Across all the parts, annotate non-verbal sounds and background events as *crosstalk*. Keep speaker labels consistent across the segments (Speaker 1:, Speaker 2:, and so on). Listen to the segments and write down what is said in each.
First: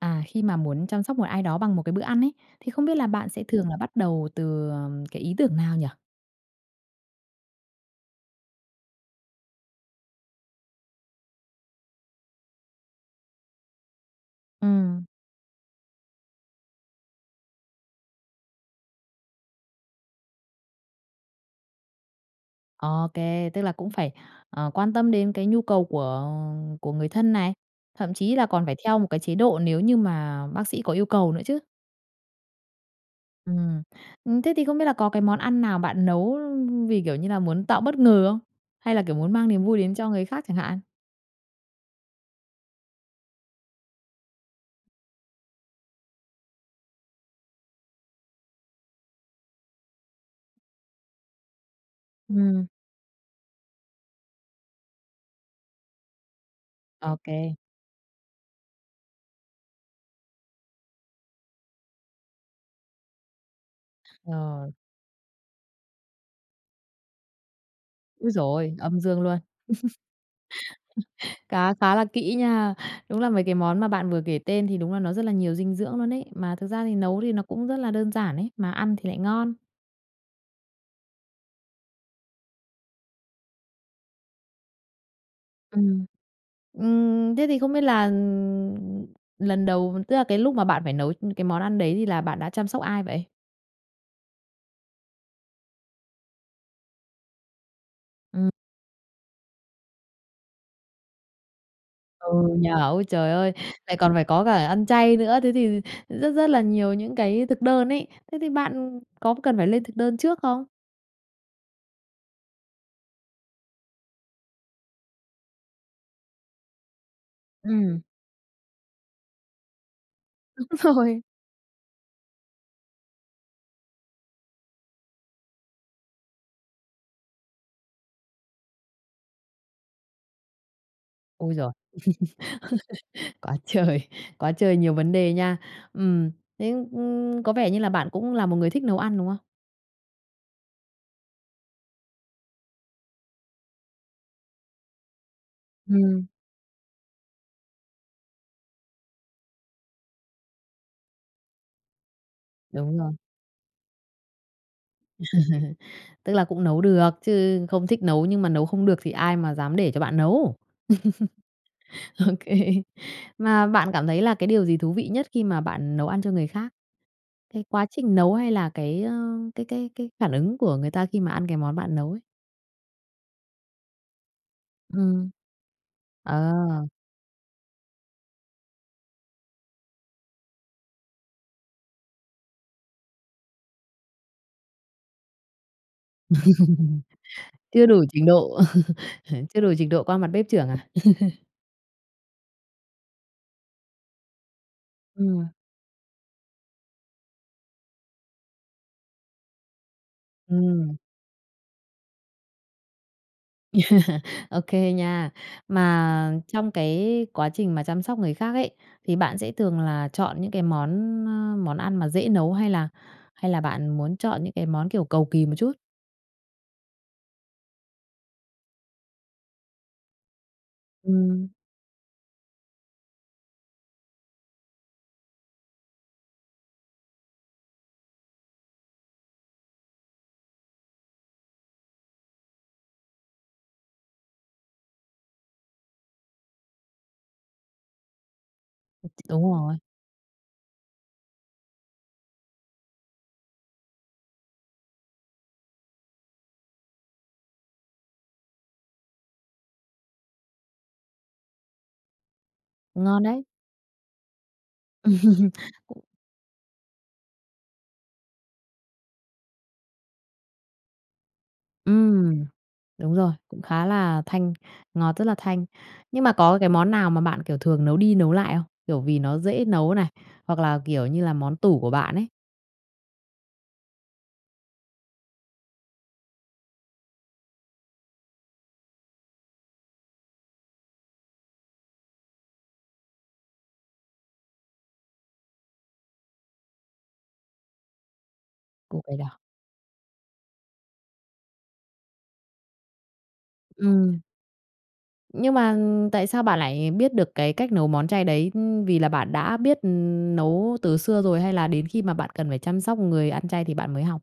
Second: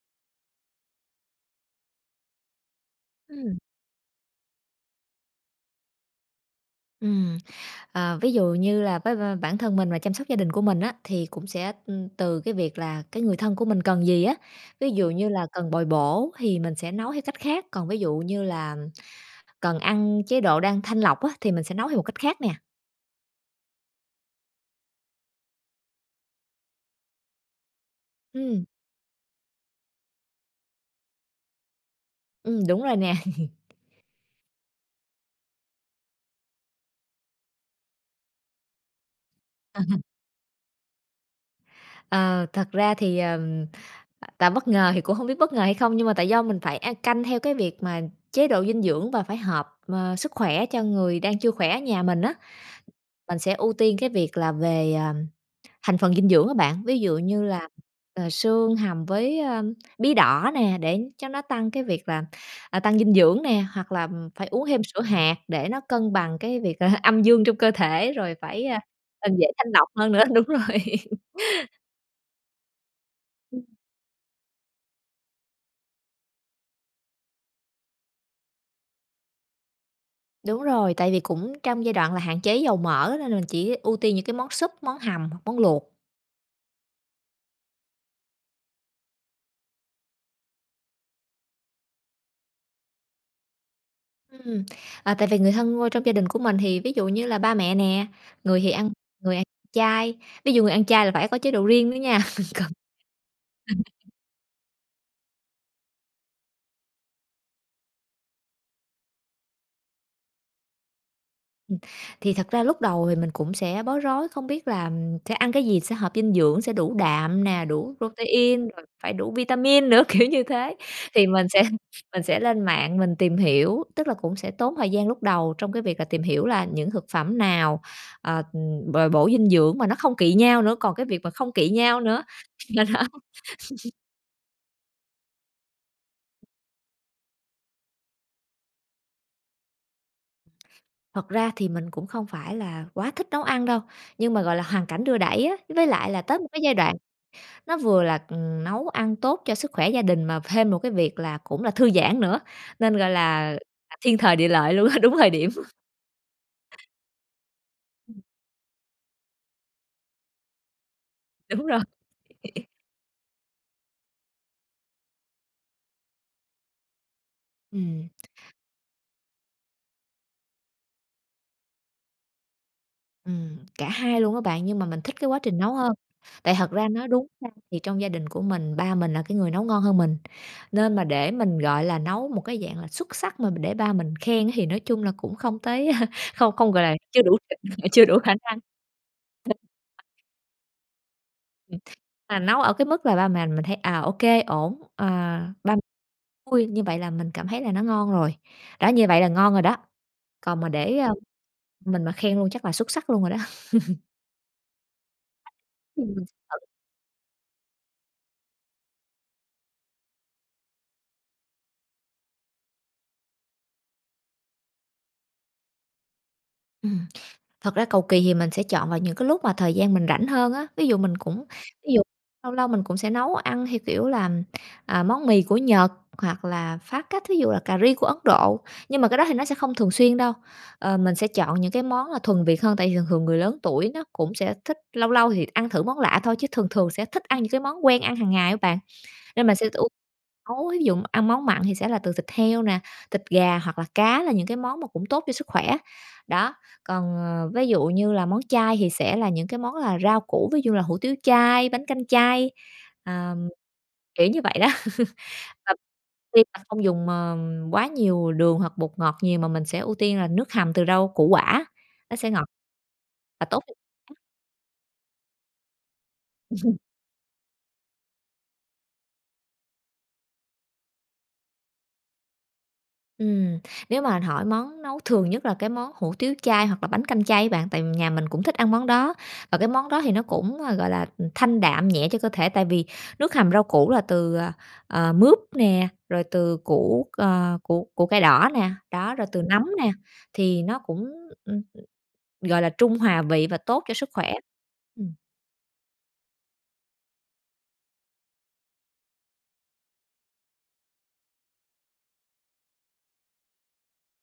Speaker 1: À, khi mà muốn chăm sóc một ai đó bằng một cái bữa ăn ấy, thì không biết là bạn sẽ
Speaker 2: Ừm.
Speaker 1: thường là bắt đầu từ, ờ, cái ý tưởng nào nhỉ?
Speaker 2: Ừm, ờ, ví dụ như là với b bản thân mình và chăm sóc gia đình của mình á, thì cũng sẽ từ cái việc là cái người thân của mình cần gì á. Ví
Speaker 1: Ừm.
Speaker 2: dụ như là cần bồi bổ thì mình sẽ nấu theo cách khác, còn ví dụ như là cần ăn chế độ đang thanh lọc á, thì mình sẽ nấu theo một cách khác nè.
Speaker 1: Ô kê, tức là cũng phải, ờ, quan tâm đến cái nhu cầu của của người thân này, thậm chí là
Speaker 2: Ừm.
Speaker 1: còn phải theo một cái chế độ nếu như mà bác sĩ có yêu cầu nữa chứ.
Speaker 2: Ừm, đúng rồi nè. *laughs*
Speaker 1: Ừm. Ừm, thế thì không biết là có cái món ăn nào bạn nấu vì kiểu như là muốn tạo bất ngờ không? Hay là kiểu muốn mang niềm vui
Speaker 2: Ờ,
Speaker 1: đến
Speaker 2: ừm.
Speaker 1: cho người khác chẳng hạn?
Speaker 2: Ờ, thật ra thì, ờ, tạo bất ngờ thì cũng hông biết bất ngờ hay hông nhưng mà tại do mình phải ăn canh theo cái việc mà chế độ dinh dưỡng và phải hợp, ờ, sức khỏe cho người đang chưa khỏe ở nhà mình á.
Speaker 1: Ừm.
Speaker 2: Mình sẽ ưu tiên cái việc là về, à, thành phần dinh dưỡng á bạn, ví
Speaker 1: Ô
Speaker 2: dụ như
Speaker 1: kê.
Speaker 2: là, ờ, xương hầm với, ơ, bí đỏ nè, để cho nó tăng cái việc là, à, tăng dinh dưỡng nè, hoặc là phải uống
Speaker 1: Rồi.
Speaker 2: thêm sữa hạt để nó cân bằng cái việc *chuckles* âm dương trong cơ thể
Speaker 1: Ôi
Speaker 2: rồi
Speaker 1: trời
Speaker 2: phải,
Speaker 1: ôi, âm dương
Speaker 2: ờ,
Speaker 1: luôn!
Speaker 2: dễ thanh lọc hơn nữa. Đúng rồi.
Speaker 1: *laughs* Cá khá là kỹ nha, đúng là mấy cái
Speaker 2: Ừm.
Speaker 1: món mà bạn vừa kể tên thì đúng là nó rất là nhiều dinh dưỡng luôn ấy. Mà thực ra thì nấu thì nó cũng rất là đơn giản ấy, mà ăn thì lại ngon.
Speaker 2: Đúng rồi, tại vì cũng trong giai đoạn là hạn chế dầu mỡ nên là mình chỉ ưu tiên những cái món súp, món hầm hoặc món luộc.
Speaker 1: Ừm. Ừm, thế thì không biết là lần đầu, tức là cái lúc mà bạn phải nấu cái món ăn đấy thì là bạn đã chăm sóc ai vậy?
Speaker 2: Ừm, ờ, tại vì người thân qua trong gia đình của mình thì ví dụ như là ba mẹ nè,
Speaker 1: Ừm.
Speaker 2: người thì ăn người ăn chay. Ví dụ người ăn chay là phải có chế độ riêng nữa nha
Speaker 1: Ừ
Speaker 2: *laughs* còn
Speaker 1: nhỉ? Ôi trời ơi! Lại
Speaker 2: Ừm.
Speaker 1: còn phải có cả ăn chay nữa, thế thì thì rất rất là nhiều những cái thực đơn ấy. Thế thì bạn có cần phải lên thực đơn trước không?
Speaker 2: Ừm, thì thật ra lúc đầu thì mình cũng sẽ bối rối, không biết là, ừm, sẽ ăn cái gì sẽ hợp dinh dưỡng, sẽ đủ đạm nè, đủ
Speaker 1: Ừm.
Speaker 2: protein, rồi phải đủ vitamin nữa, kiểu như
Speaker 1: Đúng
Speaker 2: thế.
Speaker 1: rồi.
Speaker 2: Thì mình sẽ mình sẽ lên mạng mình tìm hiểu, tức là cũng sẽ tốn thời gian lúc đầu trong cái việc là tìm hiểu là những thực phẩm nào, ờ, bồi bổ dinh dưỡng mà nó không kỵ nhau nữa, còn cái việc mà không
Speaker 1: Ôi
Speaker 2: kỵ
Speaker 1: giời!
Speaker 2: nhau nữa, nên đó.
Speaker 1: *laughs* Quá
Speaker 2: *laughs*
Speaker 1: trời quá trời nhiều vấn đề nha. Ừm, thế, ưm, có vẻ như là bạn cũng là một người thích nấu ăn, đúng không?
Speaker 2: Thật ra thì mình cũng không phải là quá thích nấu ăn đâu, nhưng mà, gọi là, hoàn cảnh đưa đẩy á. Với lại là
Speaker 1: Ừm.
Speaker 2: tới một cái giai đoạn nó vừa là, ừm, nấu ăn tốt cho sức khỏe gia đình mà thêm một cái việc là cũng là thư giãn nữa, nên
Speaker 1: Đúng
Speaker 2: gọi
Speaker 1: rồi.
Speaker 2: là thiên thời địa lợi luôn á, đúng thời điểm.
Speaker 1: *laughs* Tức là cũng nấu được, chứ không thích
Speaker 2: *unintelligible*
Speaker 1: nấu nhưng mà nấu không được thì ai mà dám để cho bạn nấu.
Speaker 2: Đúng rồi.
Speaker 1: *laughs* OK.
Speaker 2: *laughs*
Speaker 1: Mà bạn cảm thấy là cái điều gì thú vị nhất khi mà bạn nấu ăn cho người khác? Cái quá
Speaker 2: Ừm.
Speaker 1: trình nấu hay là cái, ơ, cái cái cái phản ứng của người ta khi mà ăn cái món bạn nấu ấy?
Speaker 2: Ừm, cả hai luôn á bạn, nhưng mà mình thích cái
Speaker 1: Ừm.
Speaker 2: quá trình nấu hơn. Tại thật ra
Speaker 1: Ờ.
Speaker 2: nói đúng ra thì trong gia đình của mình, ba mình là cái người nấu ngon hơn mình. Nên mà để mình, gọi là, nấu một cái dạng là xuất sắc mà để ba mình khen thì nói chung là cũng không tới *laughs* không không gọi là,
Speaker 1: *laughs*
Speaker 2: chưa đủ
Speaker 1: Chưa
Speaker 2: trình,
Speaker 1: đủ
Speaker 2: chưa đủ
Speaker 1: trình
Speaker 2: khả năng.
Speaker 1: độ, *laughs* chưa đủ trình độ qua
Speaker 2: *unintelligible*
Speaker 1: mặt bếp trưởng à? *laughs*
Speaker 2: Ừm. Mà nấu ở cái mức là ba mẹ mình thấy, à, ô kê ổn, ờ,
Speaker 1: Ừm.
Speaker 2: ba m vui như vậy là mình cảm thấy là nó ngon rồi. Đó, như vậy là ngon rồi đó. Còn mà
Speaker 1: Ừm.
Speaker 2: để, ờ, mình mà khen luôn chắc là xuất sắc luôn rồi đó. *laughs*
Speaker 1: *laughs* Ô kê nha.
Speaker 2: Ừm, mình
Speaker 1: Mà
Speaker 2: sẽ thử.
Speaker 1: trong cái quá trình mà chăm sóc người khác ấy, thì bạn sẽ thường là chọn những cái món, ơ, món ăn mà dễ nấu hay là hay là bạn muốn chọn những cái món, kiểu, cầu kỳ một chút?
Speaker 2: Ừm. Thật ra cầu kỳ thì mình sẽ chọn vào những cái lúc mà thời gian mình rảnh hơn á, ví dụ mình cũng
Speaker 1: Ừm.
Speaker 2: ví dụ lâu lâu mình cũng sẽ nấu ăn theo kiểu là, à, món mì của Nhật, hoặc là phá cách, thí dụ là cà ri của Ấn Độ, nhưng mà cái đó thì nó sẽ không thường xuyên đâu. Ờ, mình sẽ chọn những cái món là thuần Việt hơn, tại vì thường thường người lớn tuổi nó cũng sẽ thích lâu lâu thì t ăn thử món lạ thôi, chứ thường thường sẽ thích ăn những cái món quen ăn hằng ngày á bạn.
Speaker 1: Ừm, ch
Speaker 2: Nên
Speaker 1: đúng
Speaker 2: mình sẽ
Speaker 1: rồi.
Speaker 2: ưu nấu, thí dụ ăn món mặn thì sẽ là từ thịt heo nè, thịt gà hoặc là cá, là những cái món mà cũng tốt cho sức khỏe. Đó, còn, ờ, ví dụ như là món chay thì sẽ là những cái món là rau củ, ví dụ như là hủ tiếu chay, bánh canh chay,
Speaker 1: Ngon đấy.
Speaker 2: ờm, kiểu như vậy đó.
Speaker 1: Ừm,
Speaker 2: *laughs* Và
Speaker 1: cũng
Speaker 2: khi mà không dùng, ờ, quá nhiều đường hoặc bột ngọt nhiều mà mình sẽ ưu tiên là nước hầm từ rau củ quả, nó sẽ ngọt
Speaker 1: Ừm. Đúng rồi,
Speaker 2: và tốt
Speaker 1: cũng
Speaker 2: cho s
Speaker 1: khá
Speaker 2: khoẻ.
Speaker 1: là thanh, ngọt rất là thanh. Nhưng mà có cái
Speaker 2: *laughs*
Speaker 1: món nào mà bạn, kiểu, thường nấu đi nấu lại không? Kiểu, vì nó dễ nấu này, hoặc là, kiểu như là, món tủ của bạn ấy?
Speaker 2: Ừm, nếu mà hỏi món nấu thường nhất là cái món hủ tiếu chay hoặc là bánh canh chay á bạn, tại nhà mình cũng thích ăn món đó. Và cái món đó thì nó cũng, ờ, gọi là thanh đạm, nhẹ cho cơ thể tại vì nước hầm rau củ là từ, ờ, ờ, mướp nè, rồi từ củ, ờ, củ củ cải đỏ nè,
Speaker 1: Củ
Speaker 2: đó,
Speaker 1: cải
Speaker 2: rồi
Speaker 1: đỏ.
Speaker 2: từ nấm nè, thì nó cũng, ừm, gọi là trung hòa vị và tốt cho sức
Speaker 1: Ừm.
Speaker 2: khỏe. Ừm.
Speaker 1: Nhưng mà tại sao bạn lại biết được cái cách nấu món chay đấy? Ưm, vì là bạn đã biết nấu từ xưa rồi hay là đến khi mà bạn cần phải chăm sóc người ăn chay thì bạn mới học?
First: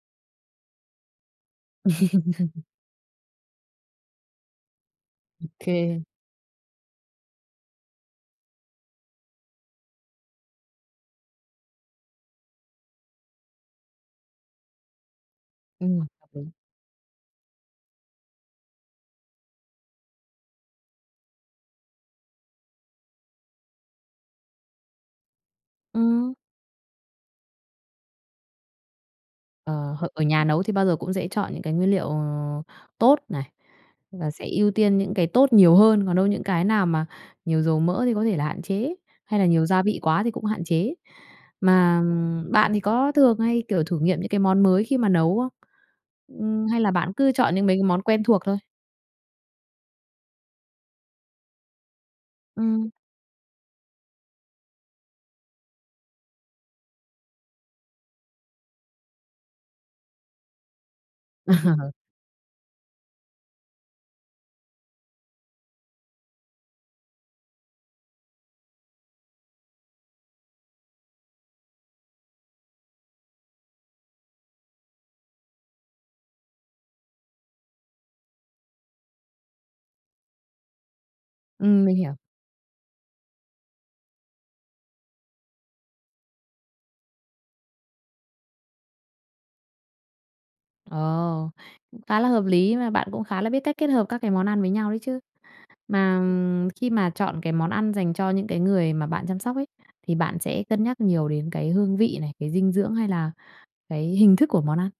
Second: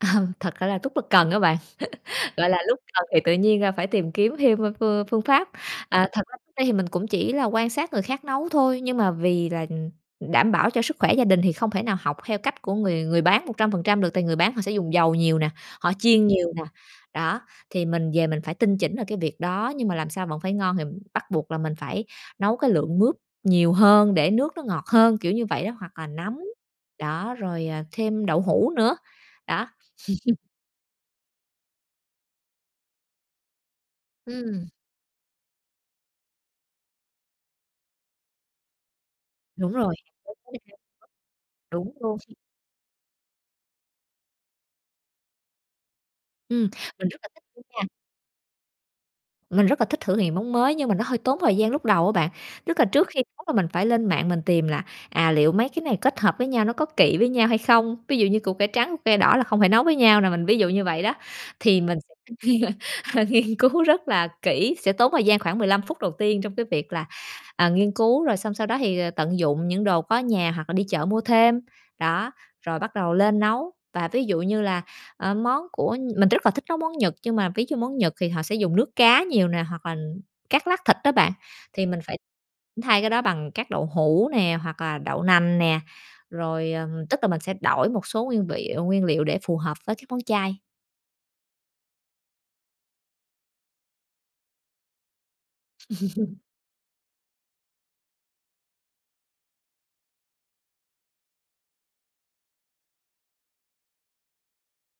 Speaker 2: *laughs* Thật ra là lúc đó cần á bạn. *laughs* Gọi là
Speaker 1: *laughs*
Speaker 2: lúc cần thì tự nhiên, a, phải tìm kiếm thêm, ơ, phương phương pháp.
Speaker 1: OK.
Speaker 2: À, thật ra lúc đấy thì mình cũng chỉ là quan sát người khác nấu thôi, nhưng mà vì là, ừm, đảm bảo cho sức khỏe gia đình thì không thể nào học theo cách của người người bán 100% được tại người bán họ sẽ dùng dầu nhiều nè, họ
Speaker 1: Ừm.
Speaker 2: chiên
Speaker 1: Hợp lý.
Speaker 2: nhiều nè, đó. Thì mình về mình phải tinh chỉnh ở cái việc đó, nhưng mà làm sao vẫn phải ngon thì bắt buộc là mình phải nấu cái lượng mướp nhiều hơn để nước nó ngọt hơn, kiểu như vậy đó, hoặc là
Speaker 1: Ừm.
Speaker 2: nấm, đó, rồi, ờ, thêm đậu hũ nữa, đó.
Speaker 1: Ờ, h ở
Speaker 2: *laughs*
Speaker 1: nhà nấu thì bao giờ cũng dễ chọn những cái nguyên liệu tốt này, và sẽ
Speaker 2: Ừm.
Speaker 1: ưu tiên những cái tốt nhiều hơn, còn đâu những cái nào mà nhiều dầu mỡ thì có thể là hạn chế, hay là nhiều
Speaker 2: Đúng
Speaker 1: gia
Speaker 2: rồi.
Speaker 1: vị quá thì cũng hạn
Speaker 2: *unintelligible*
Speaker 1: chế.
Speaker 2: Đúng
Speaker 1: Mà
Speaker 2: luôn.
Speaker 1: bạn thì có thường hay, kiểu, thử nghiệm những cái món mới khi mà nấu không? Ừm,
Speaker 2: Ừm,
Speaker 1: hay là
Speaker 2: mình
Speaker 1: bạn
Speaker 2: rất là
Speaker 1: cứ
Speaker 2: thích
Speaker 1: chọn
Speaker 2: luôn
Speaker 1: những mấy
Speaker 2: nha.
Speaker 1: cái món quen thuộc thôi?
Speaker 2: Mình rất là thích thử nghiệm món mới nhưng mà nó hơi tốn thời gian lúc đầu á bạn. Tức là
Speaker 1: Ừm.
Speaker 2: trước khi nấu là mình phải lên mạng mình tìm là, à, liệu mấy cái này kết hợp với nhau nó có kỵ với nhau hay không, ví dụ như củ cải trắng, củ cải đỏ là không thể nấu với nhau nè, mình ví dụ như vậy đó. Thì
Speaker 1: Ờ.
Speaker 2: mình sẽ *laughs* nghiên cứu rất là kỹ, sẽ tốn thời gian khoảng 15 phút đầu tiên trong cái việc là, ờ, nghiên cứu, rồi xong sau đó thì tận dụng những đồ có ở nhà hoặc là đi chợ mua thêm. Đó, rồi bắt đầu lên nấu và ví dụ như là, ờ, món của mình rất là thích nấu món Nhật nhưng mà ví dụ món Nhật thì họ sẽ dùng nước cá nhiều nè hoặc là cắt lát thịt á bạn.
Speaker 1: Ừm,
Speaker 2: Thì
Speaker 1: mình
Speaker 2: mình phải
Speaker 1: hiểu.
Speaker 2: thay cái đó bằng các đậu hũ nè hoặc là đậu nành nè, rồi ờ, tức là mình sẽ đổi một số nguyên vị nguyên liệu để phù hợp với các món chay.
Speaker 1: Ờ. Cũng khá là hợp lý. Mà bạn cũng khá là biết cách kết hợp các cái món ăn với nhau đấy chứ. Mà,
Speaker 2: *laughs*
Speaker 1: ừm, khi mà chọn cái món ăn dành cho những cái người mà bạn chăm sóc ấy, thì bạn sẽ cân nhắc nhiều đến cái hương vị này, cái dinh dưỡng hay là cái hình thức của món ăn?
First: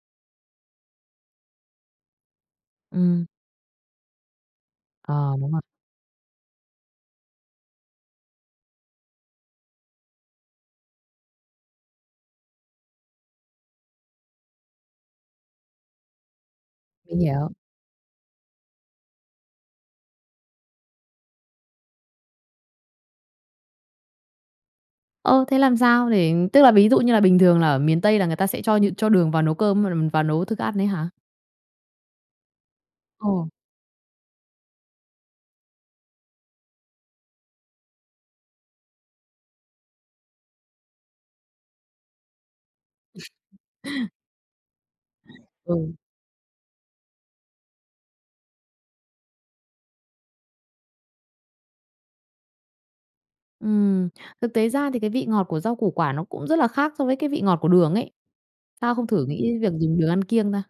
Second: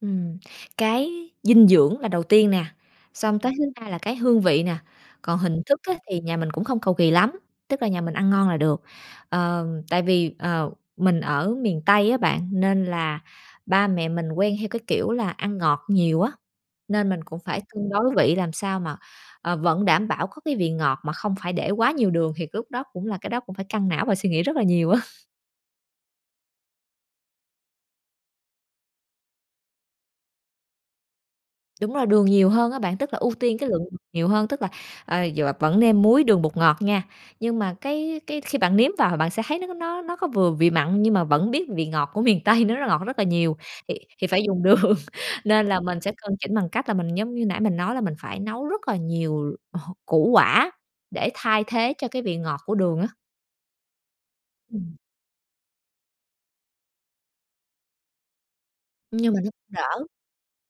Speaker 2: Ừm, cái dinh dưỡng là đầu tiên nè,
Speaker 1: Ừm.
Speaker 2: xong tới thứ hai là cái hương vị nè,
Speaker 1: Ờ,
Speaker 2: còn
Speaker 1: đúng rồi.
Speaker 2: hình thức á thì nhà mình cũng không cầu kì lắm, tức là nhà mình ăn ngon là được. Ờ, tại vì, ờ, mình ở miền Tây á bạn, nên là ba mẹ mình quen theo cái kiểu là ăn ngọt nhiều á, nên
Speaker 1: Mình
Speaker 2: mình cũng
Speaker 1: hiểu.
Speaker 2: phải cân đối vị làm sao mà, ờ, vẫn đảm bảo có cái vị ngọt mà không phải để quá nhiều đường, thì lúc đó cũng là cái đó cũng phải căng não và suy nghĩ rất là nhiều á.
Speaker 1: Ơ, thế làm sao để tức là, ví dụ như là bình thường là ở miền Tây là người ta sẽ cho những cho đường vào nấu cơm v vào nấu thức ăn ấy hả?
Speaker 2: Đúng rồi, đường nhiều hơn á, bạn, tức là ưu
Speaker 1: Ồ.
Speaker 2: tiên cái lượng đường nhiều hơn. Tức là, ờ, dọa vẫn nêm muối, đường, bột ngọt nha, nhưng mà cái cái khi bạn nếm vào thì bạn sẽ thấy nó nó nó có vừa vị mặn nhưng mà vẫn biết vị ngọt của miền Tây nó rất ngọt, rất là nhiều, thì
Speaker 1: *laughs*
Speaker 2: thì phải dùng đường. Nên là
Speaker 1: Ừ.
Speaker 2: mình sẽ cân chỉnh bằng cách là mình giống như nãy mình nói là mình phải nấu rất là nhiều, ờ, củ quả để thay thế cho cái vị ngọt của đường á.
Speaker 1: Ừm, thực tế ra
Speaker 2: Ừm.
Speaker 1: thì cái vị ngọt của rau củ quả nó cũng rất là khác so với cái vị ngọt của đường ấy. Sao không thử
Speaker 2: Nhưng mà
Speaker 1: nghĩ
Speaker 2: nó
Speaker 1: đến
Speaker 2: cũng
Speaker 1: việc dùng đường
Speaker 2: đỡ.
Speaker 1: ăn kiêng ta?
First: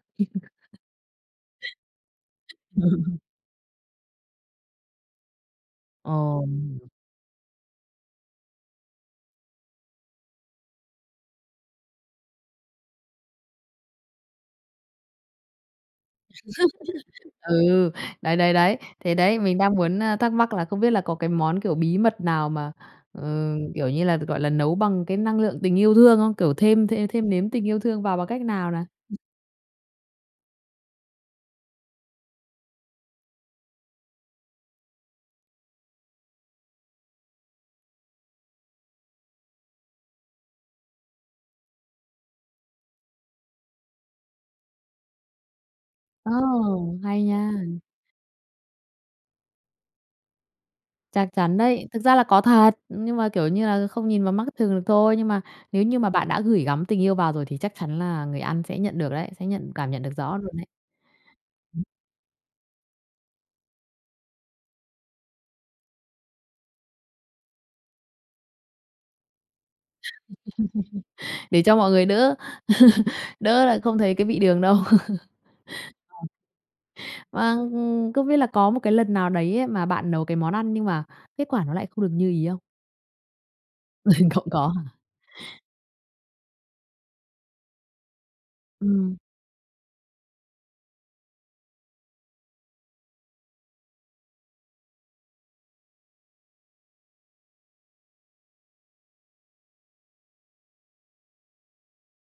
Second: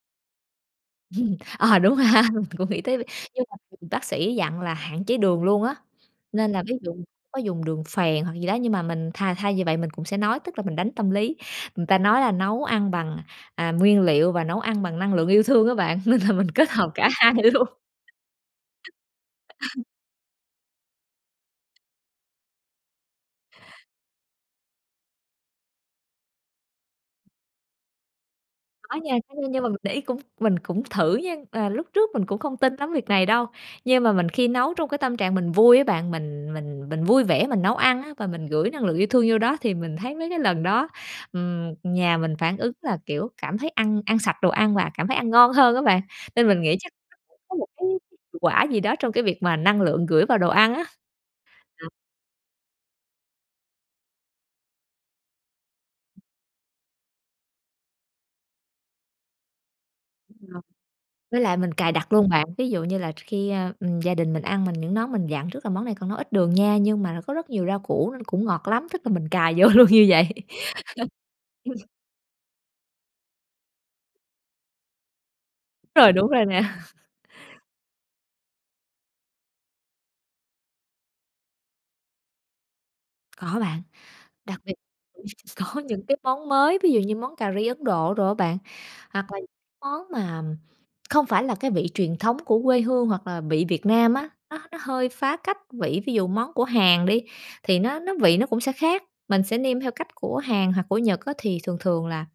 Speaker 2: Ừm, Ờ, đúng rồi ha, mình cũng nghĩ tới việc
Speaker 1: *laughs*
Speaker 2: nhưng mà *unintelligible* bác sĩ dặn là hạn chế đường luôn á.
Speaker 1: Ồ.
Speaker 2: Nên là ví dụ có dùng đường phèn hoặc gì đó nhưng mà mình thay thay vì vậy mình cũng sẽ nói tức là mình đánh tâm lý. Người ta nói là nấu ăn bằng, à, nguyên liệu và nấu ăn bằng năng lượng yêu thương á bạn, nên là mình kết hợp cả
Speaker 1: *laughs*
Speaker 2: hai luôn.
Speaker 1: Ừ, đấy, đấy, đấy. Thế đấy, mình đang
Speaker 2: *laughs*
Speaker 1: muốn, ơ, thắc mắc là không biết là có cái món, kiểu, bí mật nào mà, ừ, kiểu như là, gọi là, nấu bằng cái năng lượng tình yêu thương không? Kiểu thêm thêm thêm nếm tình yêu thương vào bằng cách nào nè?
Speaker 2: Có nha, có nha, nhưng mà mình để ý cũng mình cũng thử nha. À, lúc trước mình cũng không tin lắm việc này đâu, nhưng mà mình khi nấu trong cái tâm trạng mình vui á, bạn, mình mình mình vui vẻ mình nấu ăn á, và mình gửi năng lượng yêu thương vô đó thì mình thấy mấy cái lần đó, ừm, nhà mình phản ứng là, kiểu, cảm thấy ăn ăn sạch đồ ăn và cảm thấy ăn ngon hơn á bạn.
Speaker 1: Ồ,
Speaker 2: Nên mình nghĩ chắc nó
Speaker 1: hay
Speaker 2: cũng
Speaker 1: nha!
Speaker 2: có một cái cái hiệu quả gì đó trong cái việc mà năng lượng gửi vào đồ ăn á.
Speaker 1: Chắc chắn đấy!
Speaker 2: Ừm.
Speaker 1: Thực ra là có thật, nhưng mà, kiểu như là, không nhìn bằng mắt thường được thôi. Nhưng mà nếu như mà bạn đã gửi gắm tình yêu vào rồi thì chắc chắn là người ăn sẽ nhận được đấy, sẽ nhận cảm nhận được rõ luôn ấy.
Speaker 2: *unintelligible* Với lại mình cài đặt luôn bạn, ví dụ như là tr khi, à, ừm, gia đình mình ăn mình những món mình dặn trước là: "Món này con nấu ít đường nha, nhưng mà là có rất nhiều rau củ nên cũng ngọt lắm", tức là, mình cài vô luôn như vậy.
Speaker 1: *laughs* Để cho
Speaker 2: *laughs*
Speaker 1: mọi người đỡ *laughs* đỡ là không thấy cái vị đường đâu. Ờ.
Speaker 2: Rồi, đúng rồi nè.
Speaker 1: Vâng, không biết là có một cái lần nào đấy mà bạn nấu cái món ăn nhưng mà kết quả nó lại không được như ý không?
Speaker 2: Có bạn.
Speaker 1: *laughs* Cũng
Speaker 2: Đặc
Speaker 1: có
Speaker 2: biệt,
Speaker 1: hả?
Speaker 2: ừ, có những cái món mới, ví dụ như món cà ri Ấn Độ đồ á bạn,
Speaker 1: Ừm.
Speaker 2: hoặc là nh món mà, ừm, không phải là cái vị truyền thống của quê hương hoặc là vị Việt Nam á, nó nó hơi phá cách vị. Ví dụ món của Hàn đi thì nó nó vị nó cũng sẽ khác, mình sẽ nêm theo cách của Hàn hoặc của Nhật á, thì thường thường là,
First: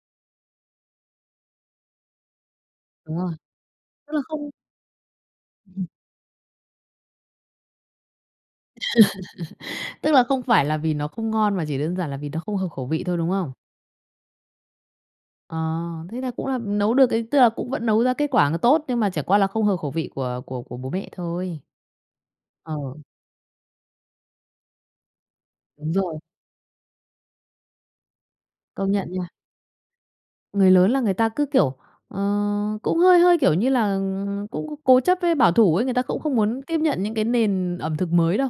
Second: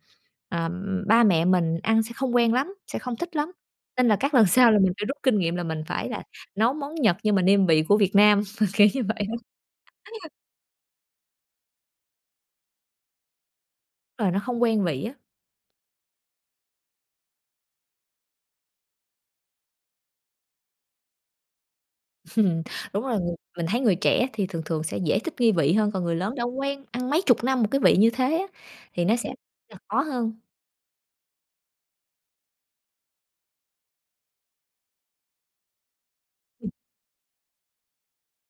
Speaker 2: ờ, ừm, ba mẹ mình ăn sẽ không quen lắm, sẽ không
Speaker 1: Đúng rồi.
Speaker 2: thích lắm. Nên
Speaker 1: Tức
Speaker 2: là
Speaker 1: là
Speaker 2: các lần
Speaker 1: không
Speaker 2: sau là mình sẽ rút kinh nghiệm là mình
Speaker 1: Ừ.
Speaker 2: phải là nấu món Nhật nhưng mà nêm vị của Việt Nam, kiểu như vậy á.
Speaker 1: *laughs* Tức là
Speaker 2: *laughs*
Speaker 1: không phải là vì nó không ngon mà chỉ đơn giản là vì nó không hợp khẩu vị thôi, đúng không?
Speaker 2: Đúng rồi, nó không quen vị á.
Speaker 1: Ờ, thế là cũng là, ừ, nấu được ấy. Tức là cũng vẫn nấu ra kết quả nó tốt, nhưng mà chẳng qua là không hợp khẩu vị của của của bố mẹ thôi.
Speaker 2: *laughs*
Speaker 1: Ờ.
Speaker 2: Đúng rồi, người mình thấy người trẻ thì thường thường sẽ dễ thích nghi vị hơn,
Speaker 1: Đúng
Speaker 2: còn người
Speaker 1: rồi.
Speaker 2: lớn đã quen ăn mấy chục năm một cái vị như thế á,
Speaker 1: Công
Speaker 2: thì
Speaker 1: nhận
Speaker 2: nó
Speaker 1: nha.
Speaker 2: sẽ là khó hơn.
Speaker 1: Người lớn là người ta cứ kiểu ờ, cũng hơi hơi, kiểu như là, ừm, cũng cố chấp với bảo thủ ấy, người ta cũng không muốn
Speaker 2: Ừ.
Speaker 1: tiếp nhận những cái nền ẩm thực mới đâu.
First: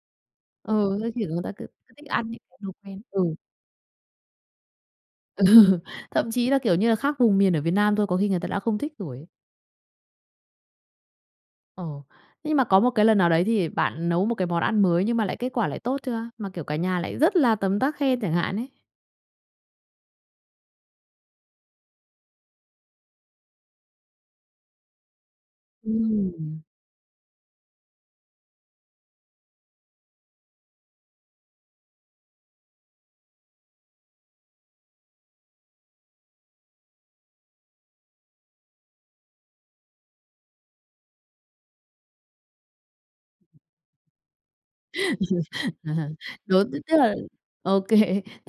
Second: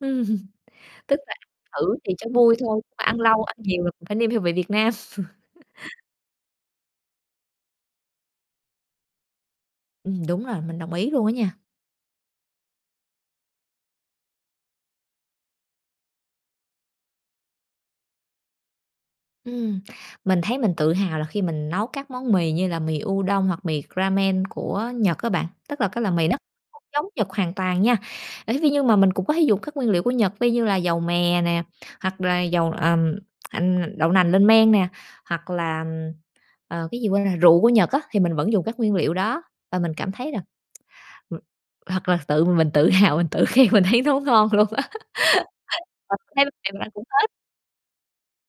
Speaker 2: Ừ.
Speaker 1: Ừ, thế
Speaker 2: Tức
Speaker 1: thì
Speaker 2: là
Speaker 1: người
Speaker 2: ăn
Speaker 1: ta cứ cứ
Speaker 2: thử
Speaker 1: thích
Speaker 2: thì cho
Speaker 1: ăn những
Speaker 2: vui
Speaker 1: cái đồ
Speaker 2: thôi, nhưng
Speaker 1: quen.
Speaker 2: mà ăn
Speaker 1: Ừ.
Speaker 2: lâu ăn nhiều là cũng phải nêm theo vị Việt Nam.
Speaker 1: Ừ,
Speaker 2: *laughs*
Speaker 1: thậm chí là, kiểu như là, khác vùng miền ở Việt Nam thôi có khi người ta đã không thích rồi ấy.
Speaker 2: Ừm, đúng rồi, mình đồng ý luôn á nha.
Speaker 1: Ồ. Thế nhưng mà có một cái lần nào đấy thì bạn nấu một cái món ăn mới nhưng mà lại kết quả lại tốt chưa? Mà kiểu cả nhà lại rất là tấm tắc khen chẳng hạn ấy?
Speaker 2: Ừm, mình thấy mình tự hào là khi mình nấu các món mì, như là mì udon hoặc mì ramen của Nhật á bạn. Tức là các loại mì nó
Speaker 1: Ừm.
Speaker 2: không giống Nhật hoàn toàn nha, ấy thế nhưng mà mình cũng có thể dùng các nguyên liệu của Nhật vi như là dầu mè nè, hoặc là dầu, ờm, ừm, đậu nành lên men nè, hoặc là, ừm, ờ, cái gì quên rồi rượu của Nhật á. Thì mình vẫn dùng các nguyên liệu đó, và mình cảm thấy là *tsk* ừm, hoặc là tự mình tự hào, mình tự khen, mình thấy nó ngon luôn á. *laughs* Và
Speaker 1: *laughs*
Speaker 2: mình thấy bố
Speaker 1: Rồi,
Speaker 2: mẹ
Speaker 1: thứ
Speaker 2: mình ăn
Speaker 1: nhất
Speaker 2: cũng
Speaker 1: là
Speaker 2: hết.
Speaker 1: OK,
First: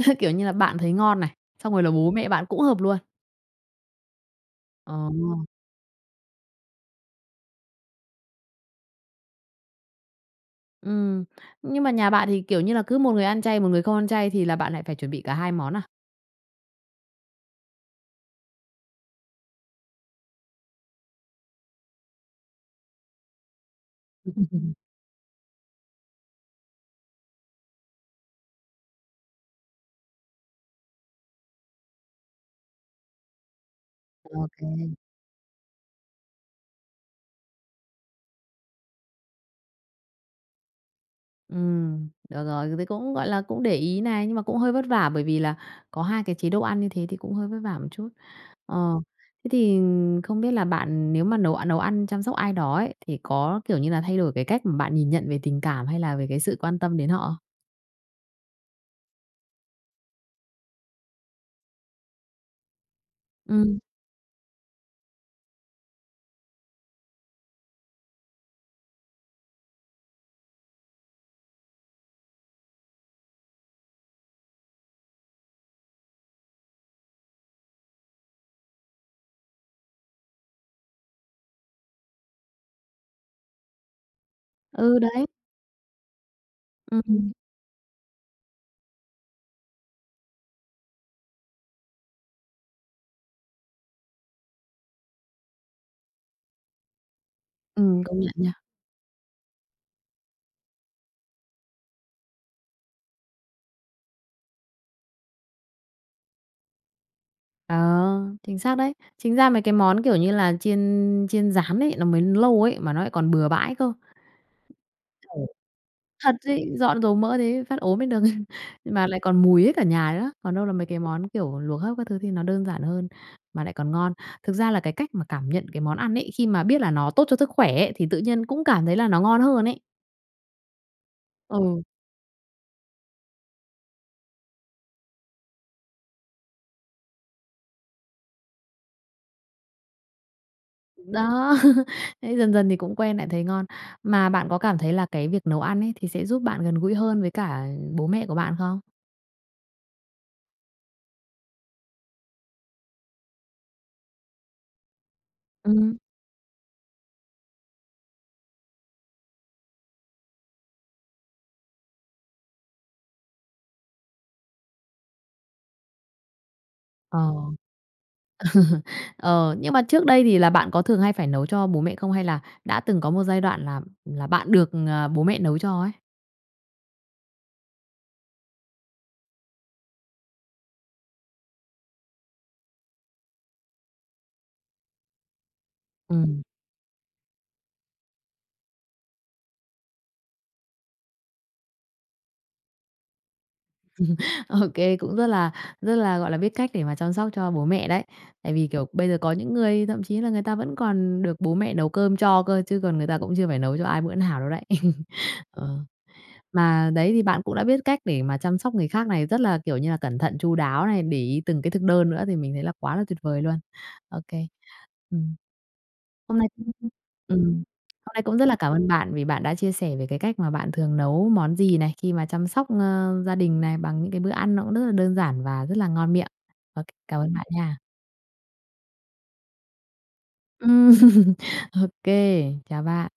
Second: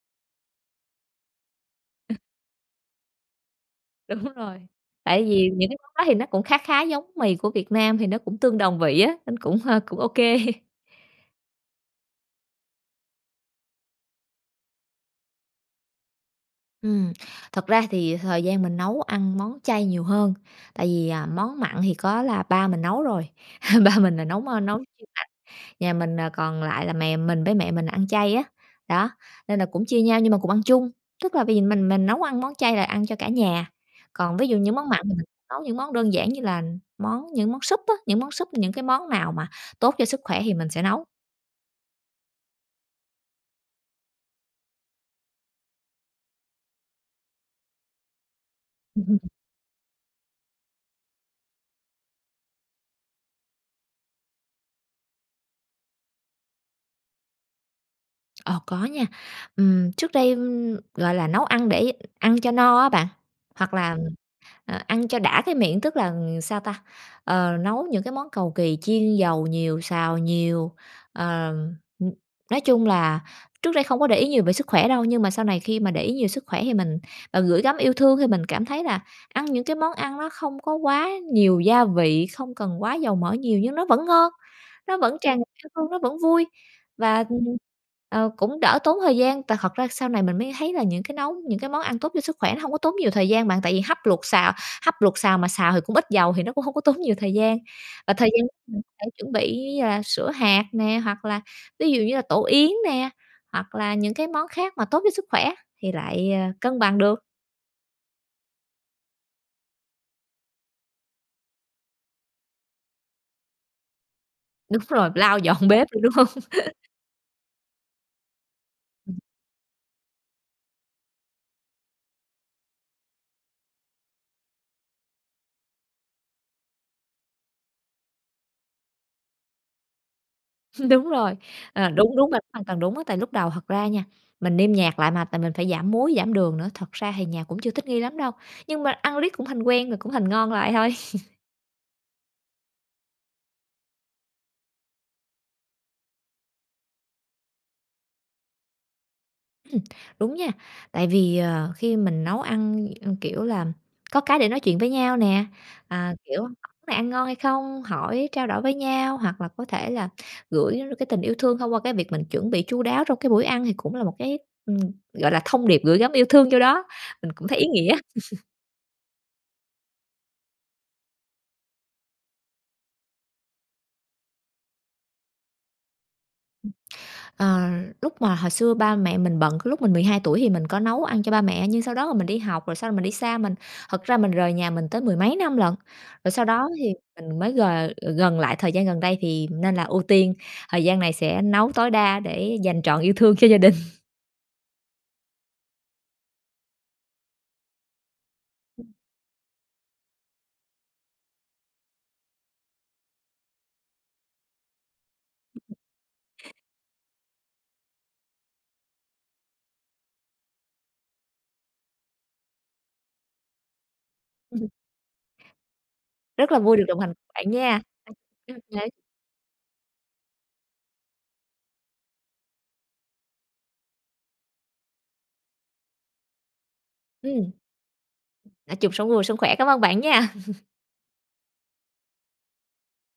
Speaker 1: ơ, kiểu như là bạn thấy ngon này, xong rồi là bố
Speaker 2: Ừ.
Speaker 1: mẹ bạn cũng hợp luôn.
Speaker 2: Đúng rồi,
Speaker 1: Ờ.
Speaker 2: tại vì những cái món đó thì nó cũng khá khá giống mì của Việt Nam, thì nó cũng tương đồng vị á, nó cũng, ờ, cũng OK.
Speaker 1: Ừm. Nhưng mà nhà bạn thì, kiểu như là, cứ một người ăn chay, một người không ăn chay thì là bạn lại phải chuẩn bị cả 2 món à?
Speaker 2: Ừm, thật ra thì thời gian mình nấu ăn món chay nhiều hơn. Tại vì, à, món mặn thì có là ba mình nấu rồi, *laughs* ba mình là nấu, ơ,
Speaker 1: *laughs*
Speaker 2: nấu chuyên mặn. Nhà mình, ờ, còn lại là mẹ mình, với mẹ mình là ăn chay á. Đó, nên là cũng chia nhau nhưng mà cùng ăn chung. Tức là bây giờ mình mình nấu ăn món chay là ăn cho cả nhà, còn ví dụ những món
Speaker 1: OK.
Speaker 2: mặn thì mình nấu những món đơn giản như là món những món súp á, những món súp, những cái món nào mà tốt cho sức khỏe thì mình sẽ nấu.
Speaker 1: Ừm, được rồi. Dù thì cũng, gọi là, cũng để ý này, nhưng mà cũng hơi vất vả bởi vì là có hai cái chế độ ăn như thế thì cũng hơi vất vả một chút. Ờ,
Speaker 2: *laughs*
Speaker 1: thế thì không biết là bạn nếu mà nấu a nấu ăn chăm sóc ai đó ấy, thì có, kiểu như là, thay đổi cái cách mà bạn nhìn nhận về tình cảm hay là về cái sự quan tâm đến họ không?
Speaker 2: Ồ, có nha. Ừm, trước đây, ừm, gọi là, nấu ăn để ăn cho no á bạn, hoặc
Speaker 1: Ừm.
Speaker 2: là, à, ăn cho đã cái miệng, tức là sao ta? Ờ, nấu những cái món cầu kì, chiên dầu nhiều, xào nhiều, ờ, ừm, nói chung là trước đây không có để ý nhiều về sức khỏe đâu. Nhưng mà sau này khi mà để ý nhiều về sức khỏe thì mình, ờ, gửi gắm yêu thương thì mình cảm thấy là ăn những cái món ăn nó không có quá nhiều gia vị, không cần quá dầu mỡ nhiều nhưng nó vẫn ngon, nó
Speaker 1: Ừ,
Speaker 2: vẫn
Speaker 1: đấy.
Speaker 2: tràn ngập yêu thương, nó vẫn vui, và,
Speaker 1: Ừm.
Speaker 2: ừm, ờ, cũng đỡ tốn thời gian. Tại thật ra sau này mình mới thấy là những cái nấu những cái món ăn tốt cho sức khỏe nó hông có tốn nhiều thời gian bạn. Tại vì hấp, luộc, xào hấp, luộc, xào mà xào thì cũng ít dầu thì nó cũng hông có tốn nhiều thời gian.
Speaker 1: Ừm,
Speaker 2: Và
Speaker 1: công
Speaker 2: thời
Speaker 1: nhận
Speaker 2: gian
Speaker 1: nha.
Speaker 2: *unintelligible* để chuẩn bị, ờ, sữa hạt nè, hoặc là ví dụ như là tổ yến nè, hoặc là những cái món khác mà tốt cho sức khỏe thì lại, ờ, cân bằng được.
Speaker 1: Ờ, chính xác đấy. Chính ra mấy cái món, kiểu như là, chiên chiên, rán ấy, nó mới lâu ấy mà nó lại còn bừa bãi cơ.
Speaker 2: Đúng rồi
Speaker 1: Chờ.
Speaker 2: lau dọn bếp nữa, đúng hông?
Speaker 1: Thật đấy,
Speaker 2: *laughs*
Speaker 1: dọn dầu mỡ thế phát ốm lên được *laughs* nhưng mà
Speaker 2: Ừm.
Speaker 1: lại còn mùi hết cả nhà nữa, còn đâu là mấy cái món, kiểu, luộc hấp các thứ thì nó đơn giản hơn, mà lại còn ngon. Thực ra là cái cách mà cảm nhận cái món ăn ấy, khi mà biết là nó tốt cho sức khỏe ấy, thì tự nhiên cũng cảm thấy là nó ngon hơn ấy.
Speaker 2: *laughs* Đúng rồi,
Speaker 1: Ừ.
Speaker 2: à, đúng, đúng bạn, hoàn toàn đúng á, tại lúc đầu thật ra nha, mình nêm nhạt lại mà tại mình phải giảm muối, giảm đường nữa, thật ra thì nhà cũng chưa thích nghi lắm đâu. Nhưng mà ăn riết cũng thành quen rồi cũng thành ngon lại thôi.
Speaker 1: Đúng
Speaker 2: *laughs*
Speaker 1: đó, *laughs* ấy, thế dần dần thì cũng quen lại thấy ngon. Mà bạn có cảm thấy là cái việc nấu ăn ấy thì sẽ giúp bạn gần gũi hơn với cả bố mẹ của bạn không?
Speaker 2: Ừm. Đúng nha, tại vì, ờ, khi mình nấu ăn ăn, kiểu là, có cái để nói chuyện với nhau nè.
Speaker 1: Ừm.
Speaker 2: À, kiểu, món này ăn ngon hay không, hỏi, trao đổi với nhau hoặc là có thể là gửi nó được cái tình yêu thương thông qua cái việc mình chuẩn bị chu đáo trong cái buổi ăn thì cũng là một cái, ừm, gọi là, thông điệp gửi gắm yêu thương vô đó.
Speaker 1: Ờ.
Speaker 2: Mình cũng thấy ý nghĩa. *laughs*
Speaker 1: *laughs* Ờ, nhưng mà trước đây thì là bạn có thường hay phải nấu cho bố mẹ không hay là đã từng có một giai đoạn là là bạn được, ờ, bố mẹ nấu cho ấy?
Speaker 2: Ừm. Ờ, lúc mà hồi xưa ba mẹ mình bận, cái lúc mình 12 tuổi thì mình có nấu ăn cho ba mẹ nhưng sau đó là mình đi học rồi sau rồi mình đi xa, mình thật ra mình rời nhà mình tới mười mấy năm lận, rồi
Speaker 1: Ừm.
Speaker 2: sau đó thì mình mới g gần lại thời gian gần đây thì nên là ưu tiên thời gian này sẽ nấu tối đa để dành trọn yêu thương cho gia đình.
Speaker 1: *laughs* Ô kê, cũng rất là rất là, gọi là, biết cách để mà chăm sóc cho bố mẹ đấy. Tại vì, kiểu, bây giờ có những người thậm chí là người ta vẫn còn được bố mẹ nấu cơm cho cơ chứ còn người ta cũng chưa phải nấu cho ai bữa nào đâu đấy. *laughs* Ờ. Mà đấy, thì bạn cũng đã biết cách để mà chăm sóc người khác này, rất là, kiểu như là, cẩn thận, chu đáo này, để ý từng cái thực đơn nữa thì mình thấy là quá là tuyệt vời luôn. Ô kê.
Speaker 2: Ừm hứm.
Speaker 1: Ừm. Hôm nay
Speaker 2: Rất là
Speaker 1: cũng
Speaker 2: vui được đồng hành
Speaker 1: ừm,
Speaker 2: bạn nha.
Speaker 1: hôm nay cũng rất là cảm ơn
Speaker 2: *unintelligible*
Speaker 1: bạn vì bạn đã chia sẻ về cái cách mà bạn thường nấu món gì này, khi mà chăm sóc, ơ, gia đình này bằng những cái bữa ăn nó cũng rất là đơn giản và rất là ngon miệng. Và c cảm ơn bạn
Speaker 2: Ừm.
Speaker 1: nha.
Speaker 2: Nói chung sống vui, sống khỏe, cám ơn bạn nha. *laughs*
Speaker 1: Ừm. OK, chào bạn.